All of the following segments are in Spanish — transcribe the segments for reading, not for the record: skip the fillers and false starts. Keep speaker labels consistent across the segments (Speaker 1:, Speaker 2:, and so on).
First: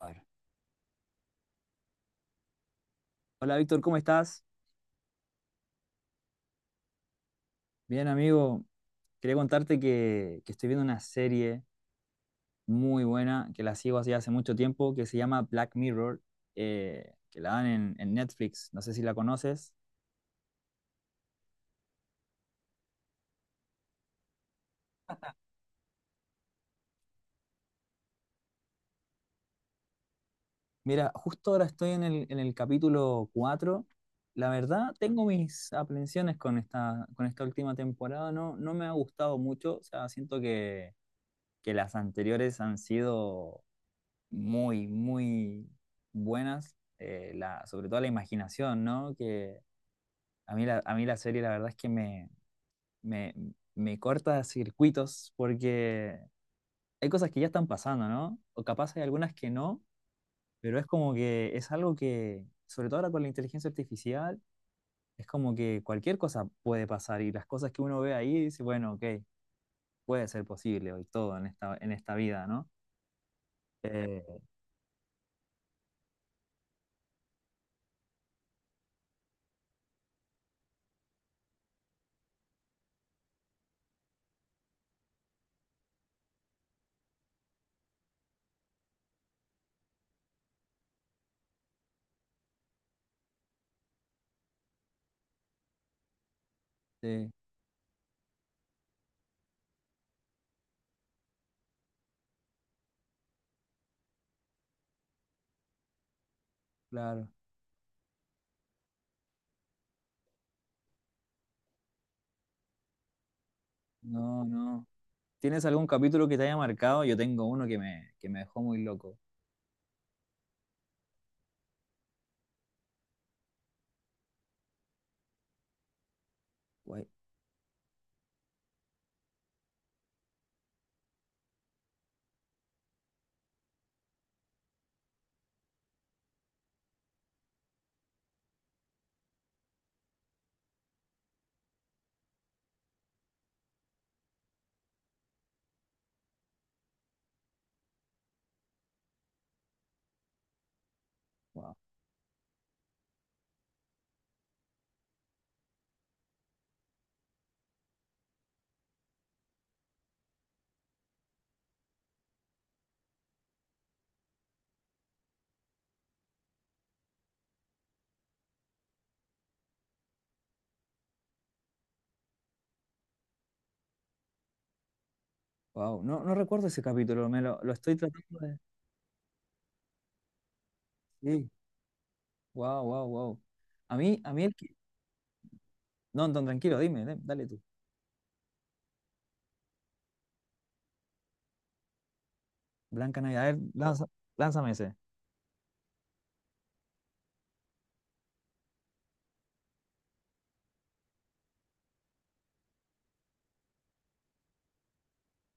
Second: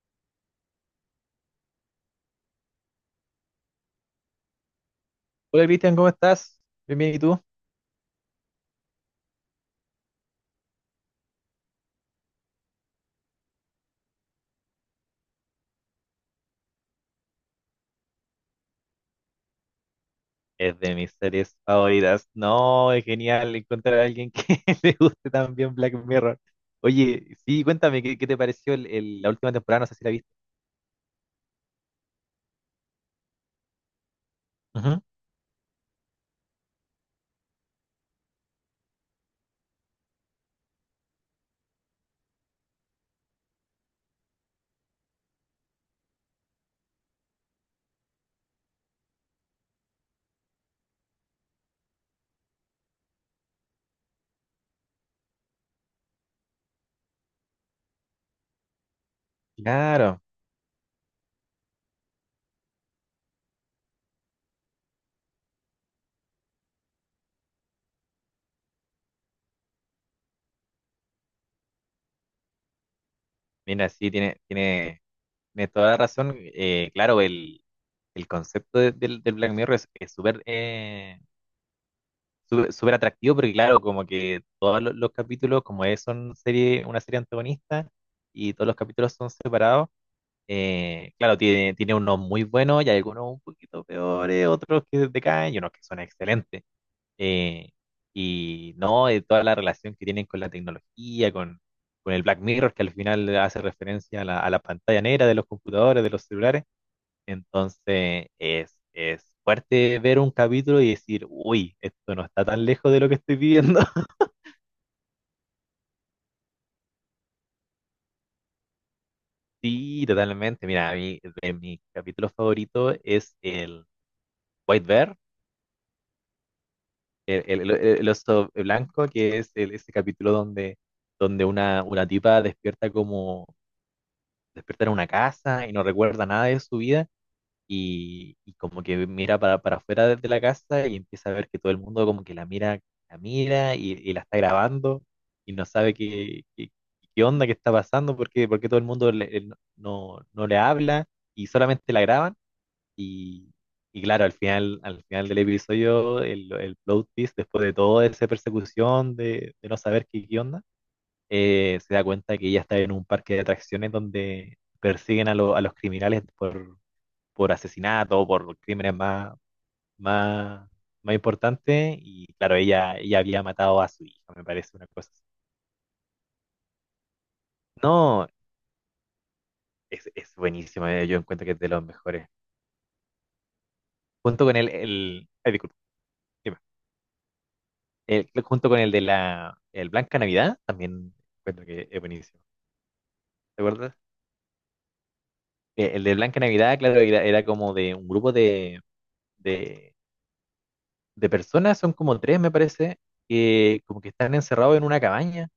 Speaker 1: Bueno. Hola Víctor, ¿cómo estás?
Speaker 2: Hola Cristian, ¿cómo estás? Bien, bien, ¿y tú?
Speaker 1: Bien, amigo. Quería contarte que estoy viendo una serie muy buena que la sigo así hace mucho tiempo que se llama Black Mirror, que la dan en Netflix. No sé si la conoces.
Speaker 2: Es de mis series favoritas. No, es genial encontrar a alguien que le guste también Black Mirror. Oye, sí, cuéntame, ¿qué te pareció la última temporada? No sé si la viste.
Speaker 1: Mira, justo ahora estoy en el capítulo 4. La verdad,
Speaker 2: Ujú.
Speaker 1: tengo mis aprensiones con esta última temporada. No, no me ha gustado mucho. O sea, siento que las anteriores han sido muy, muy buenas, sobre todo la imaginación, ¿no? Que a mí la serie la verdad es que me, me corta circuitos porque hay cosas que ya están pasando, ¿no? O capaz hay algunas que no,
Speaker 2: Claro,
Speaker 1: pero es como que es algo que, sobre todo ahora con la inteligencia artificial, es como que cualquier cosa puede pasar y las cosas que uno ve ahí dice, bueno, ok, puede ser posible hoy todo en esta vida, ¿no?
Speaker 2: mira, sí,
Speaker 1: Eh,
Speaker 2: tiene toda la razón. Claro, el concepto del del Black Mirror es súper súper atractivo, porque claro, como que todos los capítulos, como es una serie antagonista, y todos los capítulos son separados. Claro, tiene unos muy buenos y hay algunos un poquito peores, otros que decaen y unos que son excelentes.
Speaker 1: sí,
Speaker 2: Eh, y no, Toda la relación que tienen con la tecnología, con el Black Mirror, que al final hace referencia a a la pantalla negra de los computadores, de los celulares.
Speaker 1: claro.
Speaker 2: Entonces es fuerte ver un capítulo y decir, uy, esto no está tan lejos de lo que estoy viviendo.
Speaker 1: No, no. ¿Tienes algún capítulo que te haya marcado? Yo tengo uno que me dejó muy loco.
Speaker 2: Sí, totalmente. Mira, a mí, de mi capítulo favorito es el White Bear,
Speaker 1: Guay,
Speaker 2: el, el oso blanco, que es ese capítulo donde, donde una tipa despierta en una casa y no recuerda nada de su vida y como que mira para afuera de la casa y empieza a ver que todo el mundo como que la mira y la está grabando y no sabe qué onda, qué está pasando, porque todo el mundo no, no le habla y
Speaker 1: wow,
Speaker 2: solamente la graban. Y, y claro, al final del episodio, el plot twist, después de toda esa persecución de no saber qué onda, se da cuenta que ella está en un parque de atracciones donde persiguen a, a los criminales por asesinato, por crímenes más, más importantes. Y claro, ella había matado a su hija, me parece una cosa así.
Speaker 1: wow. No, no recuerdo ese capítulo, me lo estoy
Speaker 2: No,
Speaker 1: tratando de.
Speaker 2: es buenísimo, yo encuentro
Speaker 1: Sí,
Speaker 2: que es de los mejores.
Speaker 1: wow, wow, wow. A mí
Speaker 2: Junto
Speaker 1: el
Speaker 2: con
Speaker 1: que.
Speaker 2: ay, disculpa,
Speaker 1: No, no,
Speaker 2: dime.
Speaker 1: tranquilo, dime, dale tú.
Speaker 2: Junto con el de la el Blanca Navidad, también encuentro que es buenísimo.
Speaker 1: Blanca Navidad, a ver,
Speaker 2: ¿Te acuerdas?
Speaker 1: lánzame ese.
Speaker 2: El de Blanca Navidad, claro, era como de un grupo de, de personas, son como tres, me parece, que como que están encerrados en una cabaña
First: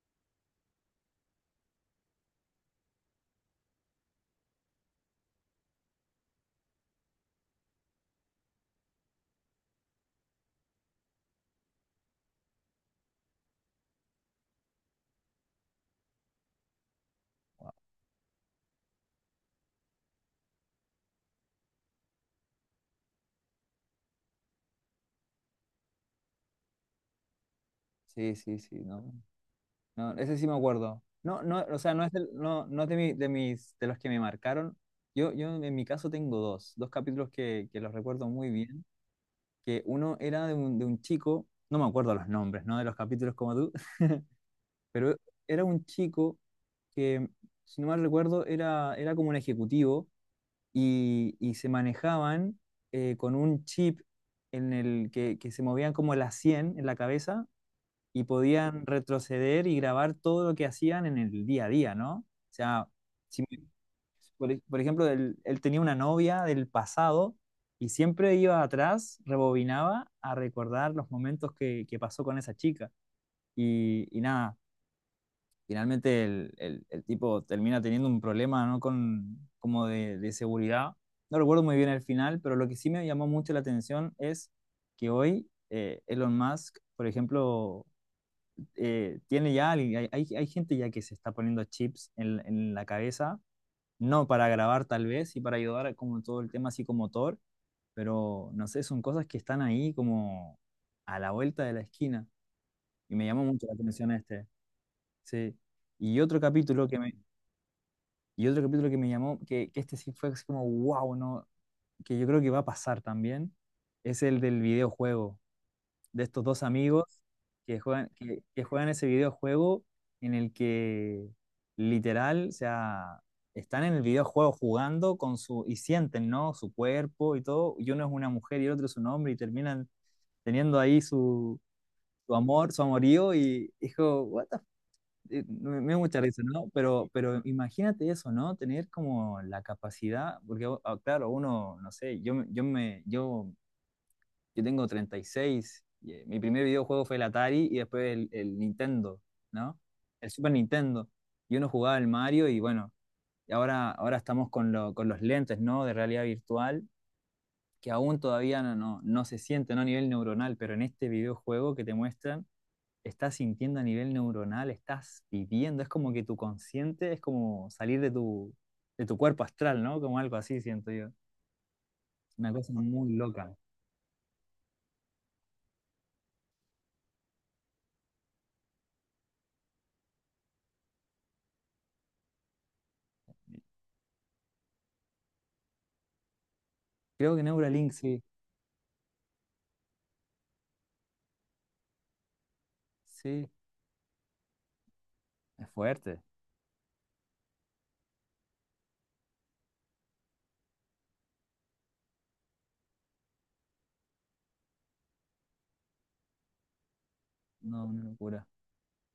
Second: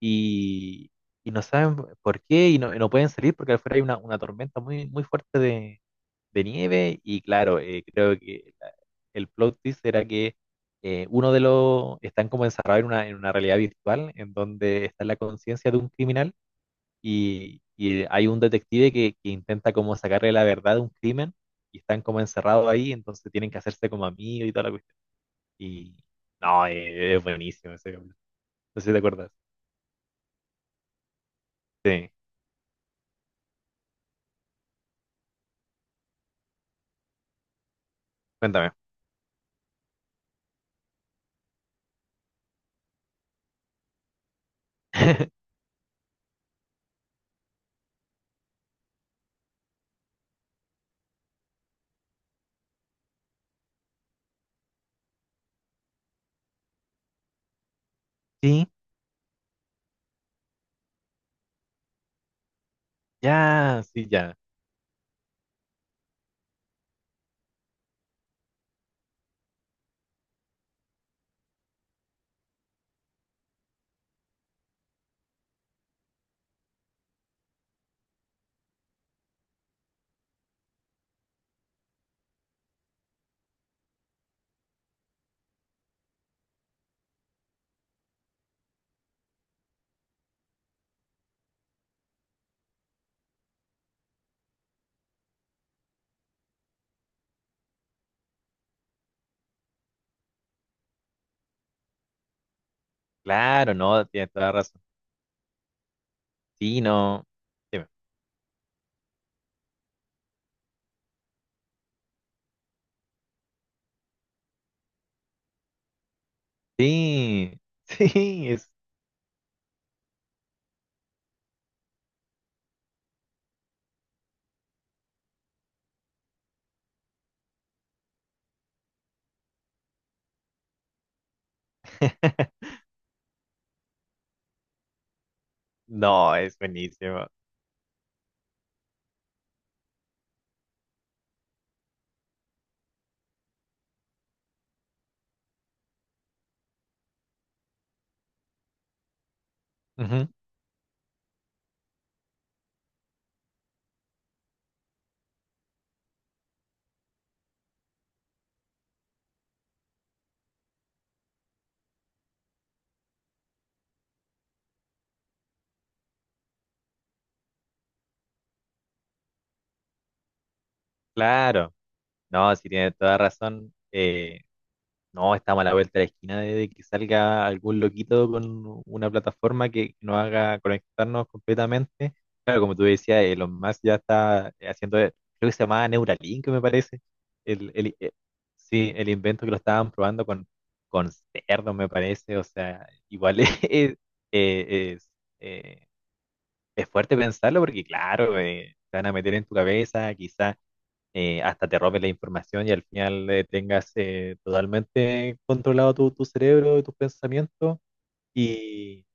Speaker 2: y, y no saben por qué y no pueden salir porque afuera hay una tormenta muy fuerte de nieve y claro, creo que el plot twist era que uno de los están como encerrados en en una realidad virtual en donde está la conciencia de un criminal y hay un detective que intenta como sacarle la verdad de un crimen y están como encerrados ahí, entonces tienen que hacerse como amigos y toda la cuestión. Y no, es buenísimo ese capítulo.
Speaker 1: Sí, sí, sí,
Speaker 2: No sé si te
Speaker 1: no.
Speaker 2: acuerdas.
Speaker 1: No, ese sí me acuerdo. No, no, o sea,
Speaker 2: Sí,
Speaker 1: no es de, de mis, de los que me marcaron. Yo en mi caso tengo dos capítulos que los recuerdo muy
Speaker 2: cuéntame.
Speaker 1: bien, que uno era de un chico, no me acuerdo los nombres, ¿no? De los capítulos como tú. Pero era un chico que, si no mal recuerdo, era como un ejecutivo y se manejaban con un chip en el que se movían como las 100 en la cabeza y
Speaker 2: Sí,
Speaker 1: podían retroceder y grabar todo lo que hacían en el día a día, ¿no? O sea, si me-
Speaker 2: ya, sí, ya.
Speaker 1: por ejemplo, él tenía una novia del pasado y siempre iba atrás, rebobinaba a recordar los momentos que pasó con esa chica. Y nada, finalmente el tipo termina teniendo un problema, ¿no? Con, como de seguridad. No recuerdo muy bien el final, pero lo que sí me llamó mucho la atención es que hoy Elon Musk, por ejemplo, hay gente ya que se está poniendo chips en la cabeza, no para grabar tal vez y para ayudar a como todo el tema psicomotor, pero no sé, son cosas que están ahí como a la vuelta de la esquina y me llamó mucho la
Speaker 2: Claro, no,
Speaker 1: atención
Speaker 2: tienes
Speaker 1: este.
Speaker 2: toda la razón.
Speaker 1: Sí. Y otro
Speaker 2: Sí,
Speaker 1: capítulo que me,
Speaker 2: no. Dime.
Speaker 1: Y otro capítulo que me llamó, que este sí fue así como, wow, no, que yo creo que va a pasar también, es el del videojuego, de estos dos amigos
Speaker 2: Sí,
Speaker 1: que juegan, que,
Speaker 2: sí,
Speaker 1: que
Speaker 2: es...
Speaker 1: juegan ese videojuego en el que literal, o sea, están en el videojuego jugando y sienten, ¿no? Su cuerpo y todo, y uno es una mujer y el otro es un hombre y terminan teniendo ahí su amor, su amorío y dijo, what the me da mucha
Speaker 2: No,
Speaker 1: risa,
Speaker 2: es
Speaker 1: ¿no? Pero,
Speaker 2: buenísimo.
Speaker 1: pero imagínate eso, ¿no? Tener como la capacidad, porque ah, claro, uno, no sé, yo tengo 36, y, seis, y, mi primer videojuego fue el Atari y después el Nintendo, ¿no?
Speaker 2: Ujú.
Speaker 1: El Super Nintendo. Y uno jugaba el Mario y bueno, y ahora estamos con los lentes, ¿no? De realidad virtual, que aún todavía no se siente, ¿no? A nivel neuronal, pero en este videojuego que te muestran estás sintiendo a nivel neuronal, estás viviendo, es como que tu consciente es como salir de tu cuerpo astral, ¿no? Como algo así, siento yo.
Speaker 2: Claro,
Speaker 1: Una
Speaker 2: no, sí
Speaker 1: cosa
Speaker 2: tiene
Speaker 1: muy
Speaker 2: toda
Speaker 1: loca.
Speaker 2: razón. No, estamos a la vuelta de la esquina de que salga algún loquito con una plataforma que nos haga conectarnos completamente. Claro, como tú decías, Elon Musk ya está haciendo, creo que se llamaba Neuralink, me parece.
Speaker 1: Creo que
Speaker 2: El,
Speaker 1: Neuralink,
Speaker 2: el- eh,
Speaker 1: sí,
Speaker 2: sí, el invento que lo estaban probando con cerdos, me parece. O sea, igual
Speaker 1: sí,
Speaker 2: eh, es,
Speaker 1: es
Speaker 2: eh,
Speaker 1: fuerte,
Speaker 2: es fuerte pensarlo porque, claro, te van a meter en tu cabeza, quizás hasta te roben la información y al final tengas totalmente controlado tu cerebro y tus pensamientos.
Speaker 1: no, una locura.
Speaker 2: Y,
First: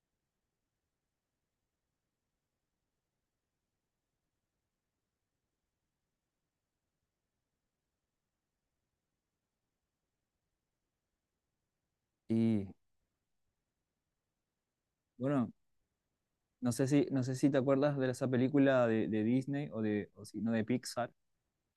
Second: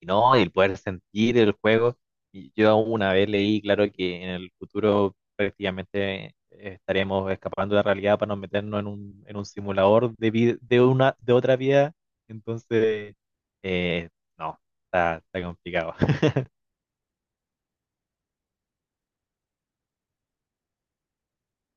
Speaker 2: y no, y el poder sentir el juego. Y yo una vez leí, claro, que en el futuro prácticamente estaremos escapando de la realidad para no meternos en un simulador de, vi- de, una, de otra vida.
Speaker 1: Y
Speaker 2: Entonces, eh, no, está
Speaker 1: bueno,
Speaker 2: complicado.
Speaker 1: no sé si te acuerdas de esa película de Disney o o si no, de Pixar,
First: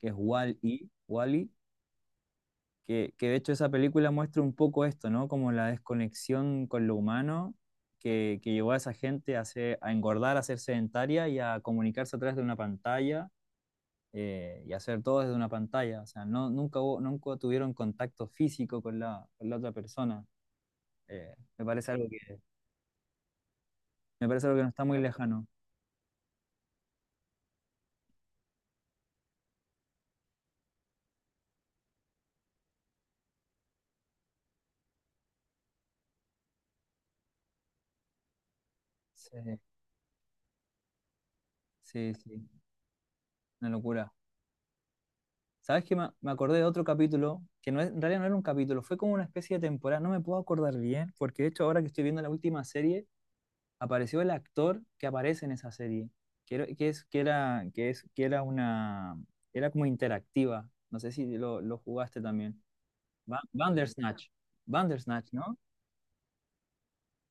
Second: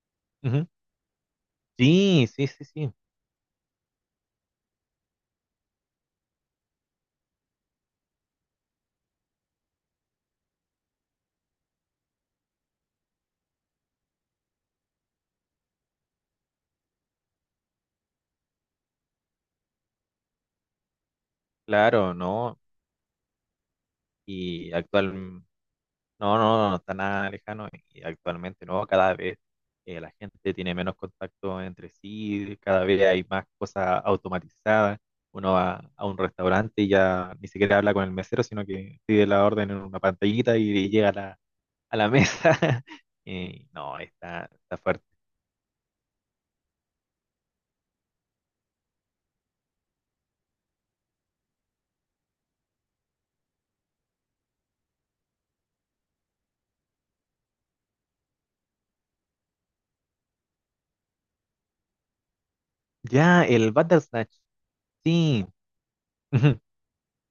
Speaker 1: que es
Speaker 2: Ujú.
Speaker 1: Wall-E, wall
Speaker 2: Sí, sí, sí, sí.
Speaker 1: que de hecho esa película muestra un poco esto, ¿no? Como la desconexión con lo humano que llevó a esa gente a engordar, a ser sedentaria y a comunicarse a través de una pantalla, y hacer todo desde una pantalla. O sea, no, nunca tuvieron contacto físico con la otra persona. Eh, me parece algo
Speaker 2: Claro,
Speaker 1: que,
Speaker 2: ¿no?
Speaker 1: Me parece algo que no
Speaker 2: Y
Speaker 1: está muy
Speaker 2: actual,
Speaker 1: lejano.
Speaker 2: no, no, no está nada lejano. Y actualmente, ¿no? Cada vez la gente tiene menos contacto entre sí, cada vez hay más cosas automatizadas. Uno va a un restaurante y ya ni siquiera habla con el mesero, sino que pide la
Speaker 1: Sí,
Speaker 2: orden en una pantallita y llega a a la
Speaker 1: sí, sí,
Speaker 2: mesa.
Speaker 1: una
Speaker 2: Y no,
Speaker 1: locura.
Speaker 2: está fuerte.
Speaker 1: ¿Sabes qué? Me acordé de otro capítulo, que en realidad no era un capítulo, fue como una especie de temporada, no me puedo acordar bien, porque de hecho ahora que estoy viendo la última serie, apareció el actor que aparece en esa serie, que era, que es, que era, que es, que era una, era como interactiva, no sé si lo jugaste también. Ba-
Speaker 2: Ya, el
Speaker 1: Bandersnatch,
Speaker 2: Bandersnatch,
Speaker 1: Bandersnatch,
Speaker 2: sí.
Speaker 1: ¿no?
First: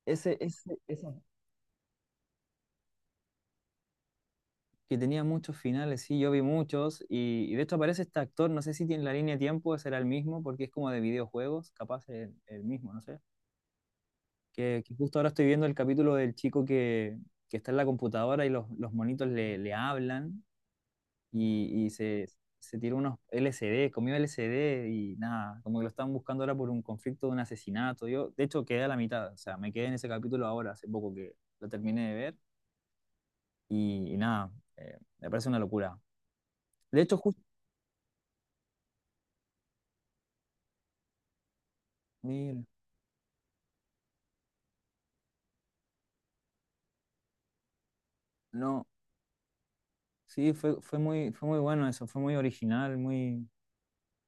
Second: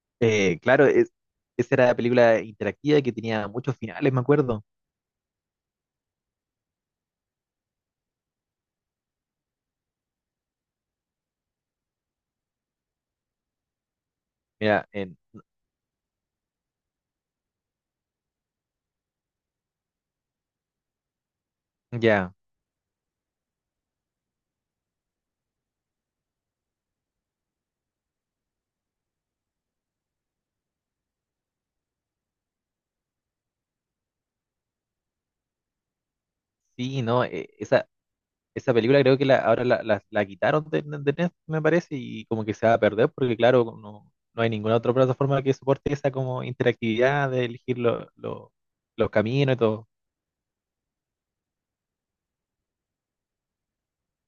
Speaker 1: Ese, ese,
Speaker 2: Claro,
Speaker 1: ese,
Speaker 2: esa era la película interactiva que tenía muchos finales, me acuerdo.
Speaker 1: que tenía muchos finales, sí, yo vi muchos, y de hecho aparece este actor, no sé si tiene la línea de tiempo, será el mismo, porque es como de videojuegos, capaz el mismo, no sé. que,
Speaker 2: Mira,
Speaker 1: que
Speaker 2: en,
Speaker 1: justo ahora estoy viendo el capítulo del chico que está en la computadora y los monitos le hablan y se,
Speaker 2: ya,
Speaker 1: se tira unos LSD comió LSD y nada, como que lo están buscando ahora por un conflicto de un asesinato. Yo, de hecho, quedé a la mitad, o sea, me quedé en ese capítulo ahora, hace poco que lo terminé de ver y nada, me parece una locura. De
Speaker 2: sí,
Speaker 1: hecho,
Speaker 2: no,
Speaker 1: justo,
Speaker 2: esa, esa película creo que la, ahora la, la, la quitaron de Netflix, me parece, y como que
Speaker 1: mira,
Speaker 2: se va a perder, porque claro, no, no hay ninguna otra plataforma que soporte esa como interactividad de elegir
Speaker 1: no,
Speaker 2: los caminos y todo.
Speaker 1: sí, fue muy bueno eso, fue muy original, muy.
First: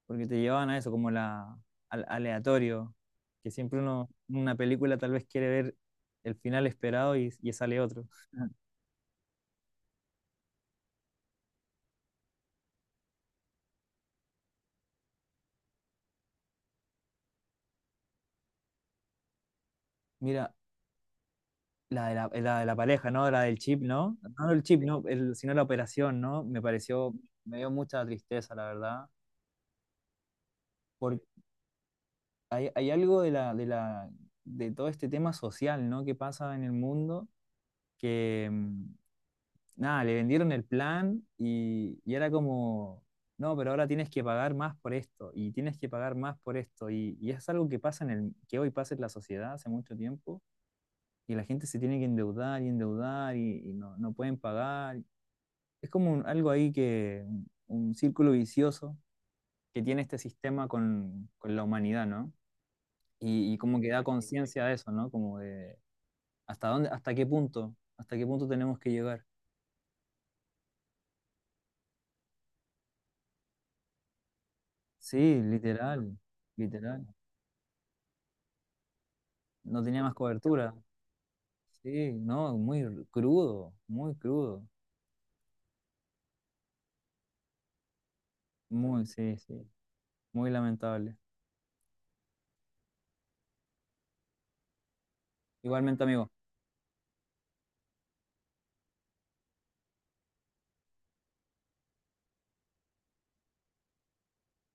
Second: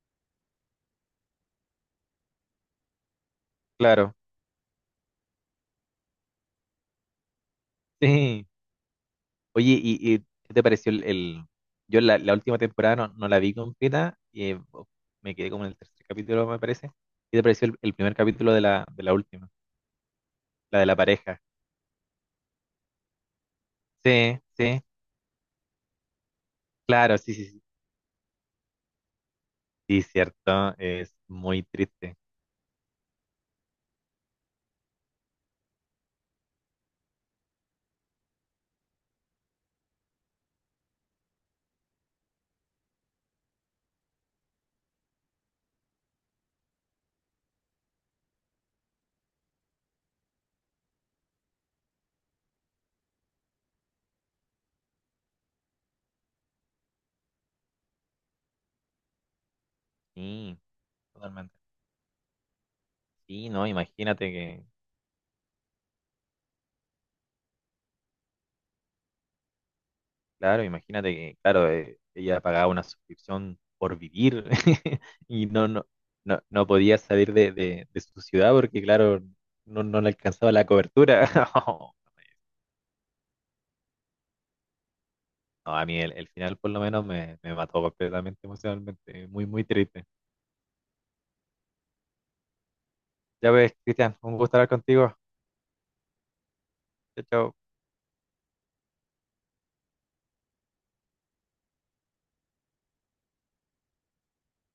Speaker 1: Porque te llevaban a eso, como al aleatorio, que siempre
Speaker 2: Claro,
Speaker 1: una película tal vez quiere ver el final esperado y sale otro.
Speaker 2: sí. Oye, ¿y qué te pareció yo la última temporada no, no la vi completa, y me quedé como en el tercer capítulo, me parece. ¿Qué te pareció el primer capítulo de de la última?
Speaker 1: Mira,
Speaker 2: La de la pareja.
Speaker 1: la de la pareja, ¿no? La del chip, ¿no?
Speaker 2: Sí,
Speaker 1: No el chip,
Speaker 2: sí,
Speaker 1: no, sino la operación, ¿no? Me pareció,
Speaker 2: claro, sí, sí,
Speaker 1: me
Speaker 2: sí.
Speaker 1: dio mucha tristeza, la verdad,
Speaker 2: Sí, cierto, es
Speaker 1: porque
Speaker 2: muy triste.
Speaker 1: hay algo de todo este tema social, ¿no? Que pasa en el mundo que nada, le vendieron el plan y era como, no, pero ahora tienes que pagar más por esto y tienes que pagar más por esto. Y es algo que pasa que hoy pasa en la sociedad hace mucho tiempo y la gente se tiene que endeudar y endeudar y no pueden pagar. Es como algo ahí un círculo vicioso que tiene este
Speaker 2: Sí,
Speaker 1: sistema con,
Speaker 2: totalmente.
Speaker 1: con la humanidad, ¿no?
Speaker 2: Sí,
Speaker 1: Y
Speaker 2: no,
Speaker 1: como que da conciencia de eso, ¿no? Como de hasta dónde, hasta qué punto tenemos que llegar.
Speaker 2: imagínate que, claro, ella pagaba una suscripción por vivir.
Speaker 1: Sí,
Speaker 2: Y no, no,
Speaker 1: literal,
Speaker 2: no, no podía
Speaker 1: literal.
Speaker 2: salir de su ciudad porque, claro,
Speaker 1: No
Speaker 2: no, no
Speaker 1: tenía
Speaker 2: le
Speaker 1: más
Speaker 2: alcanzaba la
Speaker 1: cobertura.
Speaker 2: cobertura.
Speaker 1: Sí, no, muy crudo, muy crudo.
Speaker 2: No, a mí el final por lo menos me mató completamente
Speaker 1: Muy,
Speaker 2: emocionalmente.
Speaker 1: sí,
Speaker 2: Muy, muy
Speaker 1: sí,
Speaker 2: triste.
Speaker 1: muy lamentable.
Speaker 2: Ya ves, Cristian, un gusto hablar contigo.
Speaker 1: Igualmente, amigo.
Speaker 2: Chao, chao.